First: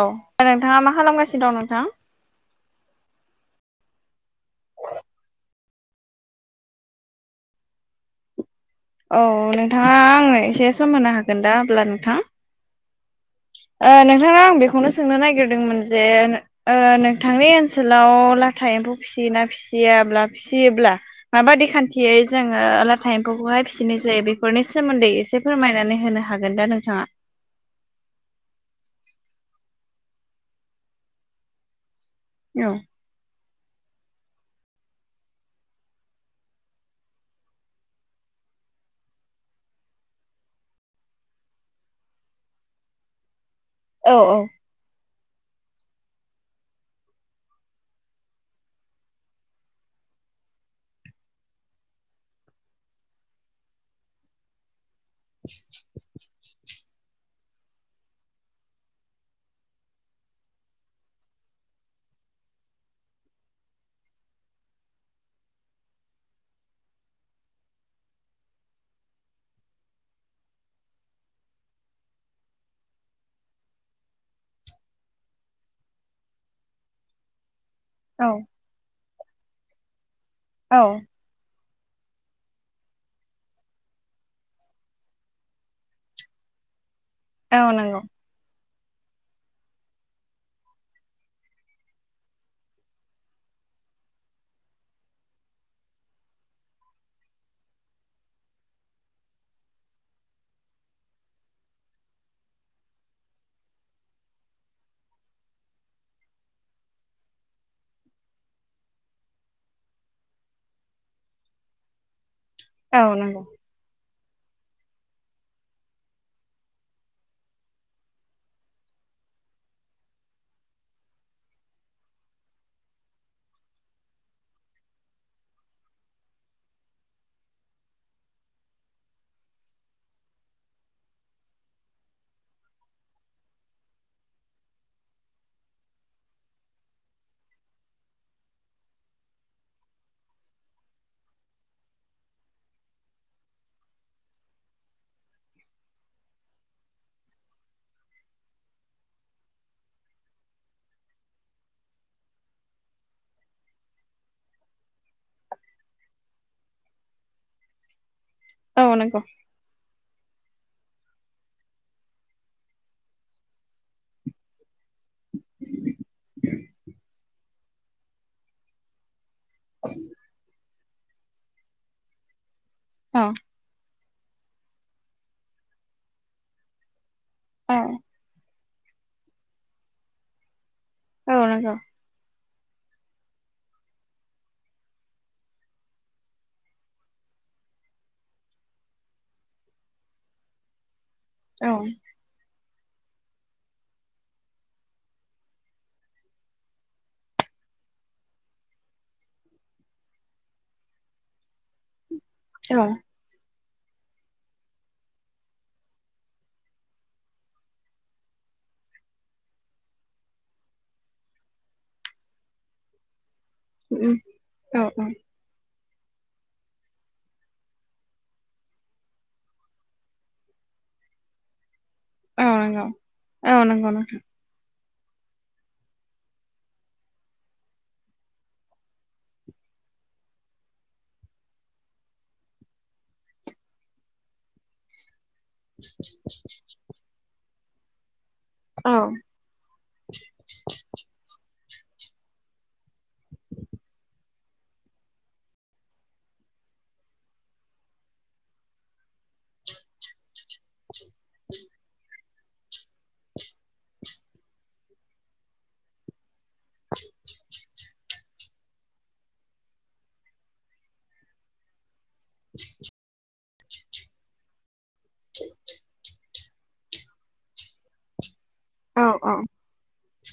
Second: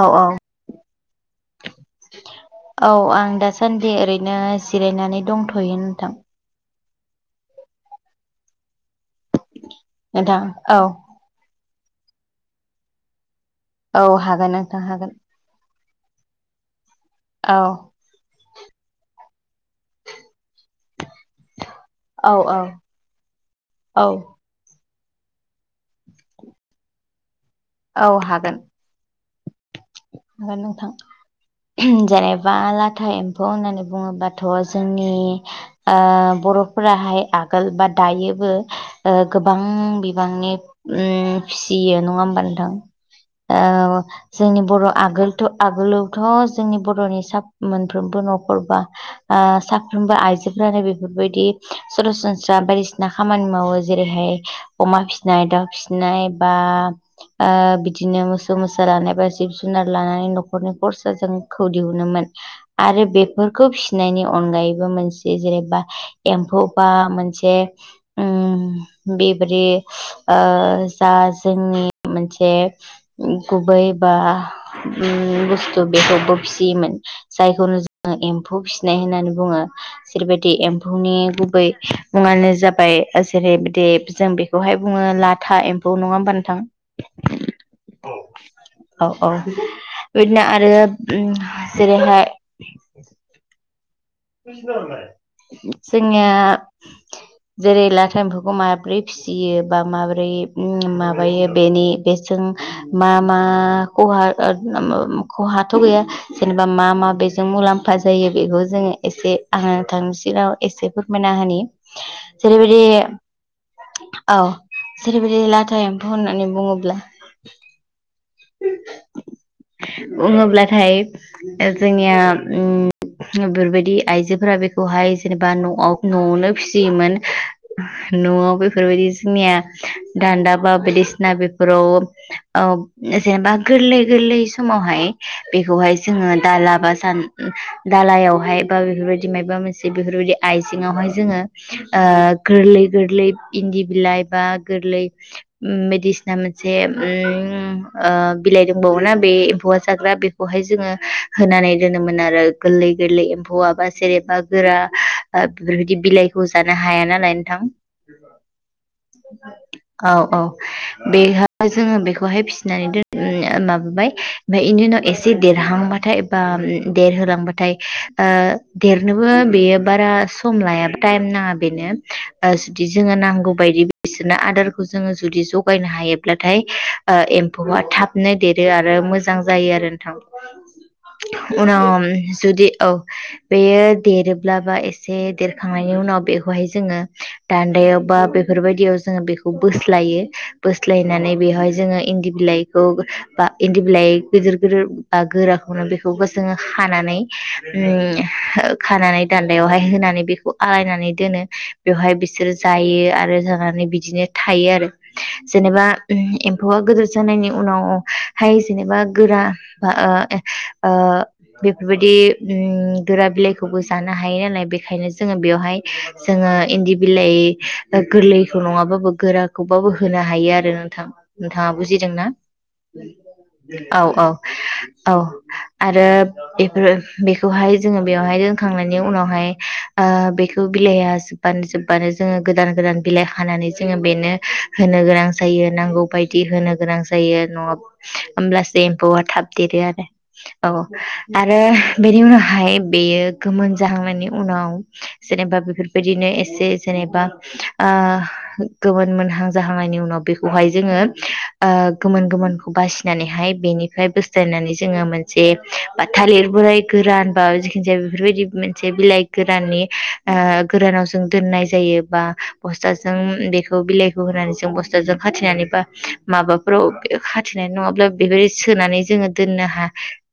औ नोंथाङा मा खालामगासिनो दं नोंथां? सानडे ओरैनो जिरायनानै दंथ'यो नोंथां। औ नोंथाङा आंनो नोंथां एसे औ सम होनो हागोन ना अब्ला नोंथां? ओ औ नोंथांनाव हागोन आं नोंथां बेखौनो हागोन सोंनो नागिरदोंमोन जे ओ थांनि औ ओनसोलाव लाथा एम्फौ फिसियोना फिसियाब्ला फिसियोब्ला माबादि खान्थियै औ औ जोङो आलाथा एम्फौखौहाय फिसिनाय औ जायो बेफोरनि सोमोन्दै एसे फोरमायनानै होनो हागोन दा नोंथाङा? औ हागोन। नोंथां जेनेबा औ लाथा एम्फौ होननानै बुङोबा जोंनि ओ बर'फोराहाय आगोल बा दायोबो गोबां बिबांनि उम फिसियो नङा होमबा नोंथां? ओ औ औ जोंनि बर' आगोलथ' आगोलावथ' जोंनि बर'नि सा-मोनफ्रोमबो न'खरबा ओ सा फ्रोमबो आइजोफोरानो बेफोरबायदि सरासनस्रा बायदिसिना खामानि मावो जेरैहाय अमा फिसिनाय दाउ फिसिनाय बा ओ बिदिनो मोसौ मोसा रानाय बा जिब जुनार लानानै न'खरनि खरसा जों खौ दिहुनोमोन आरो बेफोरखौ फिसिनायनि अन अनगायैबो मोनसे जेनेबा एम्फौ बा मोनसे उम बे दि ओ जा जोंनि मोनसे गुबै बा उम बुस्थु बेखौबो फिसियोमोन जायफोर आ औ एम्फौ फिसिनाय होननानै बुङो जेरैबायदि औ एम्फौनि गुबै मुङानो जाबाय जेरै बिदि जों बेखौहाय बुङो लाथा एम्फौ नङा होमबा नोंथां? औ नंगौ औ औ बिदिनो आरो जेरैहाय जोंनिया जेरै लाथा एम्फौखौ माबोरै फिसियो बा माबोरै माबायो बेनि बेनि बे जों मा मा खहा ओ उम खहाथ' गैया जेनेबा मा मा बे जों मुलाम्फा जायो बेखौ जोङो एसे आं नोंथांनि सिगाङाव एसे फोरमायना होनि जेरैबायदि औ नंगौ औ जेरैबायदि लाथा एम्फौ होननानै बुङोब्ला बुङोब्लाथाय जोंनिया उम बेफोरबायदि दि आइजोफोरा बेखौहाय जेनेबा न'आव न'आवनो फिसियोमोन न'आव बेफोर दि जोंनिया दान्दा बा बायदिसिना बेफोराव जेनेबा गोरलै गोरलै गोरलै समावहाय बेखौहाय जोङो दाला बा सान दालायावहाय बा बेफोरबायदि मायोबा मोनसे बेफोरबायदि आइजेङावहाय जोङो गोरलै गोरलै बिलाइ बा गोरलै उम बायसिना मोनसे उम ओ बिलाइ दोंबावोना बे एम्फौआ जाग्रा बेखौहाय जोङो होनानै दोनोमोन आरो गोरलै गोरलै बवाबा सेरेबा गोरा बेफोरबायदि बिलाइखौ जानो हाया नालाय नोंथां। औ नोंगौ औ औ बे जोङो बेखौहाय फिसिनानै दोन माबाबाय ओमफ्राय इनि एसे देरहांबाथाय बा देरहोलांबाथाय ओ देरनोबो बेयो बारा सम लाया टाइम नाङा बेनो जुदि जोङो औ नांगौ बायदि बिसोरनो आदारखौ जोङो जुदि जगायनो हायोब्लाथाय औ एम्फौआ थाबनो देरो आरो मोजां जायो आरो नोंथां औ नंगौ उनाव जुदि औ बेयो देरोब्ला बा एसे देरखांनायनि उनाव बेखौहाय जोङो दान्दायाव बा बेफोरबायदियाव जों बेखौ बोस्लायो बो बोस्लायनानै औ बेवहाय जोङो इन्दि बिलाइखौ बा इन्दि बिलाइ गिदिर गिदिर बा गोराखौनो बेखौबो जोङो हानानै उम ओ खानानै दान्दायावहाय होनानै बेखौ आलायनानै दोनो बेवहाय बि बिसोरो औ जायो आरो जानानै बिदिनो थायो आरो जेनेबा उम एम्फौआ गोदोर जानायनि उनावहाय जेनेबा बा गोरा बा ओ ए ओ बेफोरबायदि उम गोरा बिलाइखौबो जानो हायो नालाय औ बेखायनो जोङो बेवहाय जोङो इन्दि बिलाइ गोरलैखौ नङाबाबो गोराखौबाबो होनो हायो आरो नोंथां। नोंथाङा बुजिदोंना औ नंगौ औ नंगौ नोंथां औ-औ। औ आरो बेफोर बेखौहाय जोङो बेवहाय दोनखांनायनि उनावहाय ओ बेखौ बिलाइया जोबबानो जोबबानो जोङो गोदान गोदान बिलाइ हानानै जोङो बेनो होनो गोनां जायो नांगौ बायदि होनो गोनां जायो आरो नंआ होमब्लासो औ एम्फौआ थाब देरो आरो औ आरो बेनि उनावहाय बेयो गोमोन जाहांनायनि उनाव जेनेबा बेफोरबायदिनो एसे जेने जेनेबा ओ गुबुन मोनहां जाहांनायनि उनाव बेखौ खौहाय जोङो ओ गोमोन गोमोनखौ बासिनानैहाय बेनिफ्राय बोस्लायनानै जोङो मोनसे बा थालिर बोराय गोरान बा जिखि जाया बेफोरबायदि मोनसे बिलाइ गोराननि ओ‌ गोरानाव जों दोननाय जायो। एबा बस्थाजों बिखौ बिलाइखौ होनानै जों बस्थाजों खाथिनानै बा माबाफोराव खाथिनाय नङाब्ला बेबायदि औ सोनानै जोङो दोननो हा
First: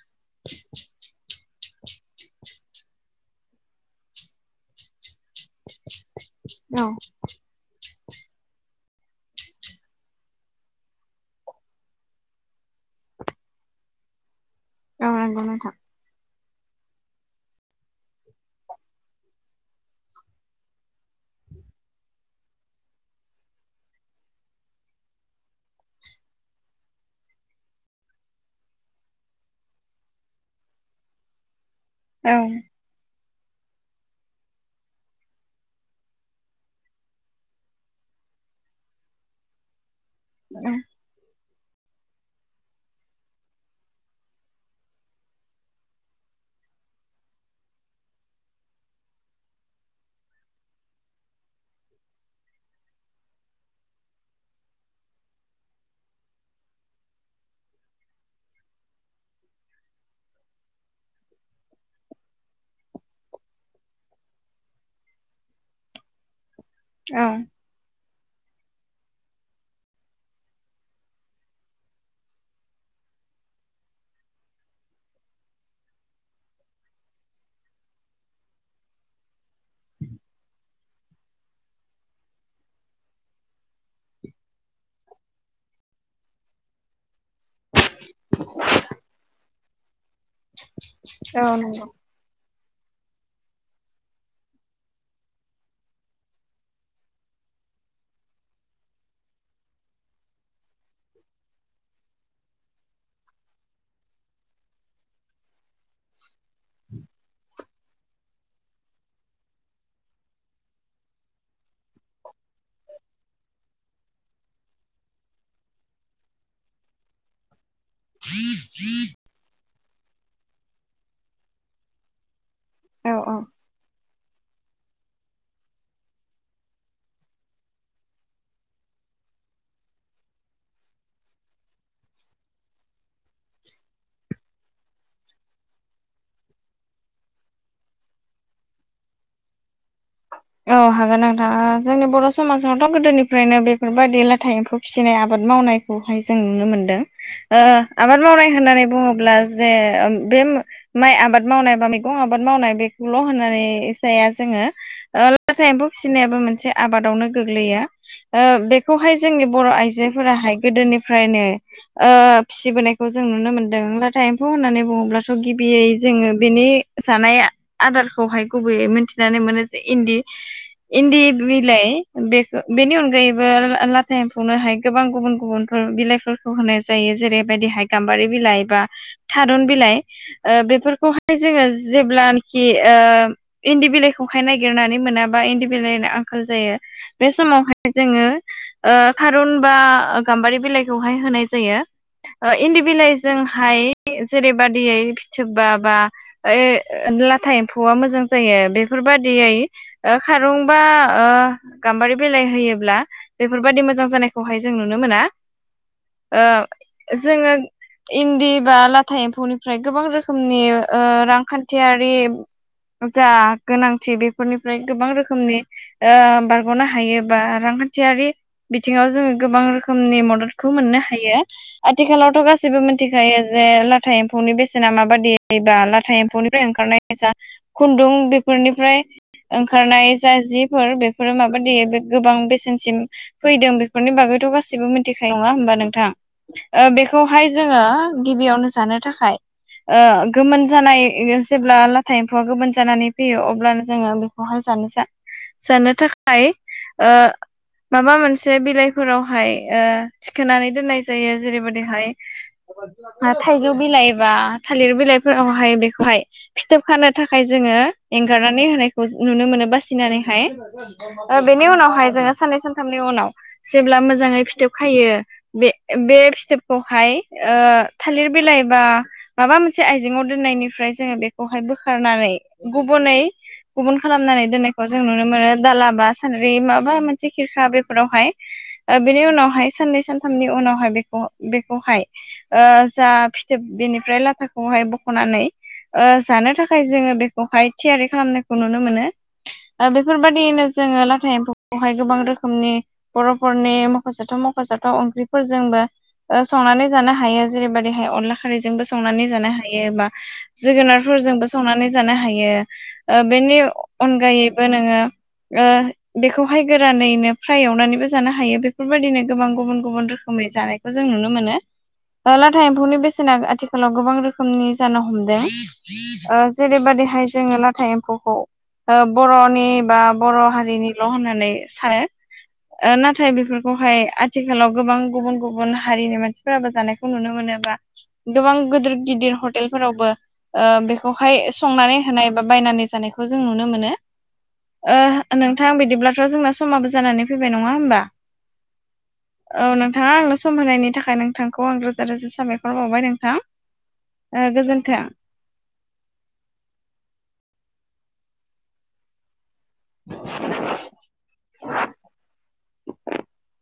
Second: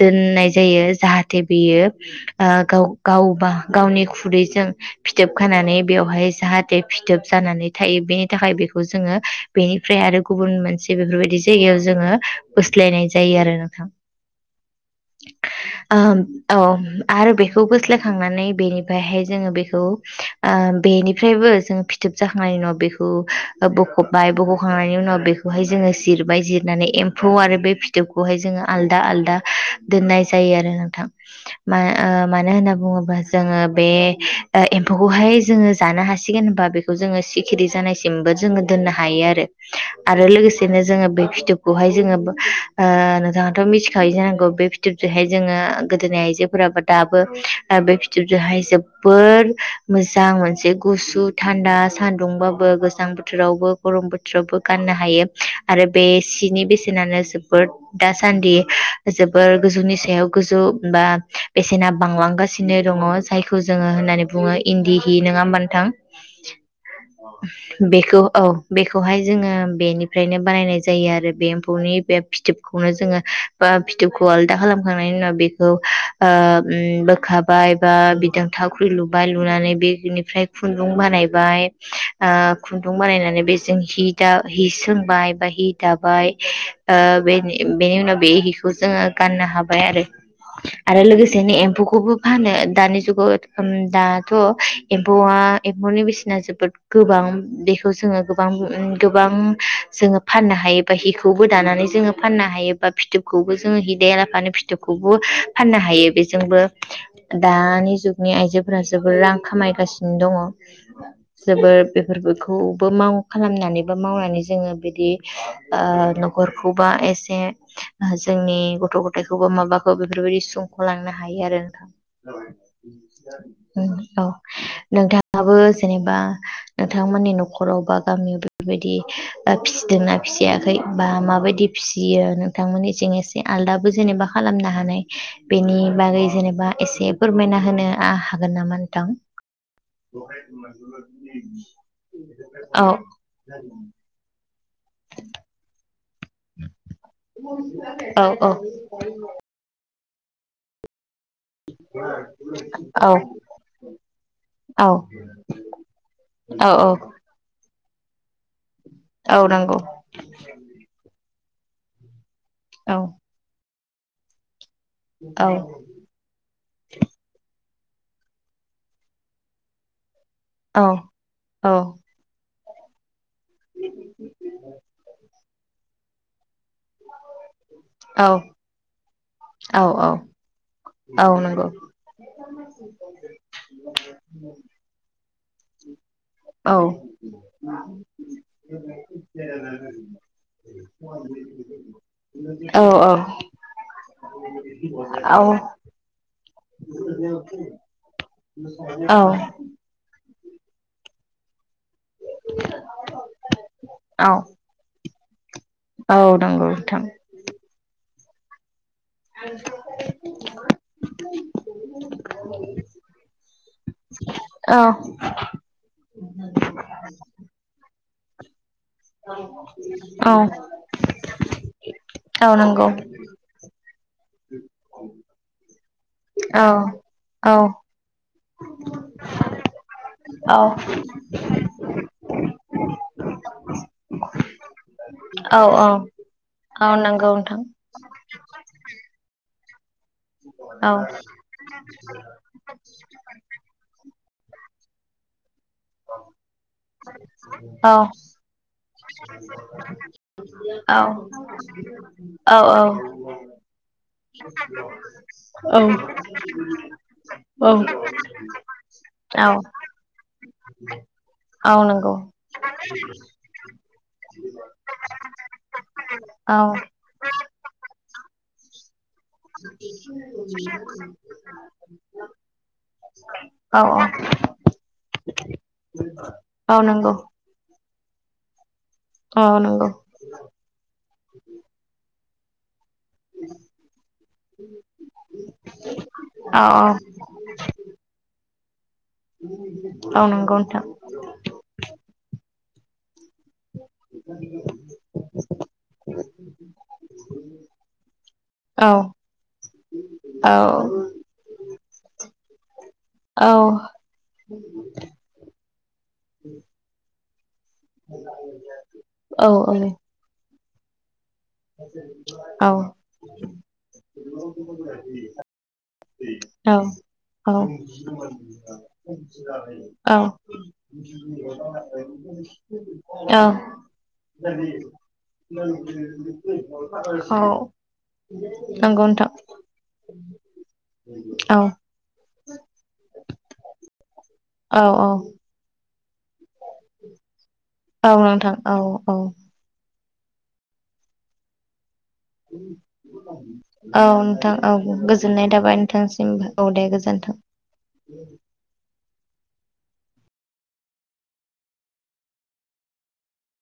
दोननाय जायो जाहा हाथे बेयो ओ गाव गावबा गावनि खुदैजों फिथोब खानानै बेवहाय जाहाथे औ फिथोब जानानै थायो बेनि थाखाय बेखौ जोङो बेनिफ्राय आरो गुबुन मोनसे बेफोरबायदि जायगायाव जोङो बोस्लायनाय जायो आरो नोंथां। औ नोंगौ नोंथां। उम औ आरो बेखौ बोस्लायखांनानै बेनिफ्रायहाय जोङो बेखौ ओ बे बेनिफ्रायबो जों फिथोब जाखांनायनि उनाव बेखौ बख'बाय बख'खांनायनि उनाव बेखौहाय जोङो जिरबाय जिरनानै एम्फौ आरो बे फिथोबखौहाय जोङो आलदा आलदा दोननाय जायो आरो नों थां मान ओ औ मानो होनना बुङोबा जोङो बे ओ एम्फौखौहाय जोङो जानो हासिगोन होनबा बेखौ जोङो सिखिरि जानायसिमबो जोङो दोननो हायो आरो आरो लोगोसेनो जोङो बे फिथोब खौहाय जोङो ओ नोंथाङाथ' मिथिखायो जानांगौ बे फिथोबजोंहाय जोङो गोदोनि आइजोफोराबो दाबो ओ बे फिथोबजोंहाय जोबोर मोजां मोनसे गुसु थान्दा सान्दुंबाबो गोजां बोथोरावबो गरम बोथोरावबो गाननो हायो आरो बे सिनि बेसेनानो जोबोर दासान्दि जोबोर गोजौनि सायाव गोजौ बा बेसेना बांलांगासिनो दङ जायखौ जोङो होननानै बुङो इन्दि हि नोङा होमबा नोथां। बेखौ औ बेखौहाय जोङो बेनिफ्रायनो बानायनाय जायो आरो बे एम्फौनि बे फिथोबखौनो जोङो बा फिथोबखौ आलदा खालामखांनायनि उनाव बे खौ ओ उम बोखाबाय बा बिदों थावख्रि लुबाय लुनानै बेजेनिफ्राय खुन्दुं बानायबाय ओ खुन्दुं बानायनानै बेजों हि दा हि सोंबाय बा हि हि दाबाय ओ बेनि उम बेनि उनाव बे हिखौ जोङो गाननो हाबाय आरो आरो औ लोगोसेनो नंगौ एम्फौखौबो फानो दानि जुगाव दाथ' एम्फौआ एम्फौनि बेसेना जोबोद गोबां बेखौ जोंङो गोबां उम गोबां जोंङो फानो हायोबा हिखौबो दानानै जोङो फानो हायो। बा फिथोबखौबो जो हदायाला आफानो फिथोबखौ फाननो हायो बेजोंबो दानि जुगनि आइजोफोरा जोबोर रां खामायगासिनो दङ जोबोर बेफोरखौबो खालामनानैबो मावनानै जोङो बिदि ओ नगरखौबा एसे जोंनि गथ गथायाइखौबो माबाखौ बेफोरबायदि सुंखलांनो हायो आरो नोंथां। औ औ औ औ। नोंथाङाबो जेनेबा नोंथांमोननि नखराव बा गामियाव बेफोरबायदि फिसिदोंना फिसियाखै बा माबायदि फिसियो नोंथांमोननि जें एसे आलदाबो जेनेबा खालामनो! बेनि बागै जेनेबा एसे फोरमायना होनो हागोन नामा नोंथां। [inaudible] औ हागोन नोंथां जोंनि बर समाजावथ औ गोदोनिफ्रायनो बेफोरबायदि ला था एम्फौ फिसिनाय आबाद मावनायखौहाय जों नुनो मोन्दों ओ आबाद औ मावनाय औ होननानै बुङोब्ला जे बे माइ आबाद मावनाय बा मैगं आबाद मावनाय औ बेखौल होननानै जाया जोङो औ लाथा एम्फौ फिसिनायाबो औ मोनसे औ आबादावनो गोग्लैयो ओ बेखौहाय जोंनि औ बर नंगौ आइजोफोराहाय गोदोनिफ्रायनो ओ औ फिसिबोनायखौ जों नुनो मोनदों लाथा एम्फौ होननानै बुङोब्लाथ औ गिबियै जोङो बेनि जानाय आदारखौहाय गुबैयै मिन्थिनानै मोनो इन्दि औ इन्दि औ बिलाइ बे बेनि अनगायैबो लाथा एमफावनो हाय गोबां गुबुन गुबुनफोर बिलाइफोर होनाय जायो जेरैबायदिहाय गाम्बारि औ बिलाइ बा थारुन औ बिलाइ औ ओ औ बेफोरखौहाय जोङो नंगौ जेब्लानाखि ओ इन्दि बिलाइखौ नागिरनानै मोनाबा इन्दि बिलाइनि आंखाल औ जायो बे समावहाय जोङो ओ थारुन बा गाम्बारि बिलाइखौहाय होनाय जायो! औ इन्दि बिलाइजोंहाय जेरैबायादियै औ फिथोबबा बा ओ। लाथा एम्फौआ मोजां जायो बेफोरबायदियै खारंबा ओ। गाम्बारि बिलाइ होयोब्ला बेफोरबायदि मोजां औ जानायखौहाय जों नुनो मोना। औ ओ नंगौ नोंथां जोङो इन्दि बा लाथ था एम्फौनिफ्राय गोबां रोखोमनि ओ रांखान्थियारि जा गोनांथि बेफोरनिफ्राय औ गोबां रोखोमनि ओ बारगनो हायो बा रांखान्थियारि बिथिङाव जोङो गोबां रोखोमनि औ मददखौ मोननो हायो। आथिखालावथ औ गासिबो नंगौ मिथिखायो जे लाथा एम्फौनि बेसेना माबादि बा औ एम्फौनिफ्राय ओंखारनाय जा औ खुन्दुं निफ्राय ओंखारनाय जा जिफोर बेफोरो माबा दै गोबां बेसेनसिम फैदों बेफोरनि बागैथ गासिबो मिथि नङा औ होमबा नोंथां औ नंगौ बेखौहाय नोंथां जोङो गिबियावनो जानो थाखाय ओ गोमोन औ जानाय जेब्ला लाथाया एम्फौआ गोमोन जानानै फैयो अब्लानो जोङो बेखौहाय जानो जानो थाखाय ओ औ औ माबा मोनसे बिलाइफोरावहाय ओ थिखोनानै औ दोननाय जायो जेरैबायदि औ थाइजौ बिलाइ बा थालिर बिलाइफोरावहाय बेखौहाय फिथोब खानो थाखाय जोङो एंगारनानै होनायखौ औ नुनो मोनो औ बासिनानैहाय बेनि औ उनावहाय नंगौ जोङो साननै सानथामनि उनाव जेब्ला मोजाङै फिथोब खायो बे बे औ औ फिथोबखौहाय ओ थालिर बिलाइबा माबा मोनसे आइजेंङाव दोननायनिफ्राय जोङो बेखौहाय बोखारनानै [unintelligible] औ गुबुन खालामनानै दोननायखौ जों नुनो मोनो दाला बा सानद्रि औ माबा नंगौ मोनसे खेरखा बे फोरावहाय ओ बेनि औ उनावहाय नंगौ साननै सानथामनि उनावहाय बेखौ बेखौहाय ओ जा फिथोब बेनिफ्राय लाथाखौहाय बखनानै ओ जानो ओ औ थाखाय औ जोङो बे थियारि खालामनायखौ नुनो मोनो ओ औ नंगौ बेफोरबायादिनो नोंथां जोङो लाथा एम्फौखौहाय गोबां रोखोमनि बर'फोरनि मखजाथाव मखजाथाव ओंख्रिफोरजोंबो ओ संनानै जानो हायो जेरैबायदिहाय अनला खारैजोंबो औ संनानै जानो हायो बा औ जोगोनारफोरजोंबो संनानै जानो हायो ओ औ बेनि अनगायैबो नोङो ओ बेखौहाय गोरानैनो फ्राय एवनानैबो जानो हायो बेफोरबायाददिनो गोबां गुबुन गुबुन रोखोमै जानायखौ जों नुनो मोनो। ओ लाथा औ एम्फौनि बेसेना आथिखालाव गोबां रोखोमनि जानो हमदों ओ जेरैबादिहाय जोङो लाथा एम्फौखौ ओ बर'नि बा औ बर' हारिनिल' होननानै सानो ओ नाथाय बेफोरखौहाय आथिखालाव गोबां गुबुन गुबुन हारिनि मानस फोराबो जानायखौ नुनो मोनो औ बा गोबां गिदिर नंगौ नोंथां गिदिर हटेलफोरावबो ओ बेखौ हाय औ संनानै होनाय बा बायनानै जानायखौ जों नुनो मोनो। औ ओ नोंथां बिदिब्लाथ' जोंना समाबो जानानै फैबाय नङा होमबा औ नोंथां औ औ नोंथाङा आंनो सम होनायनि थाखाय नोंथांखौ आं रो औ ओ नोंथां औ गोजोन्थों गोजोननाय थाबाय नोंथांस सिमबो औ दे गोजोनथों। [inaudible]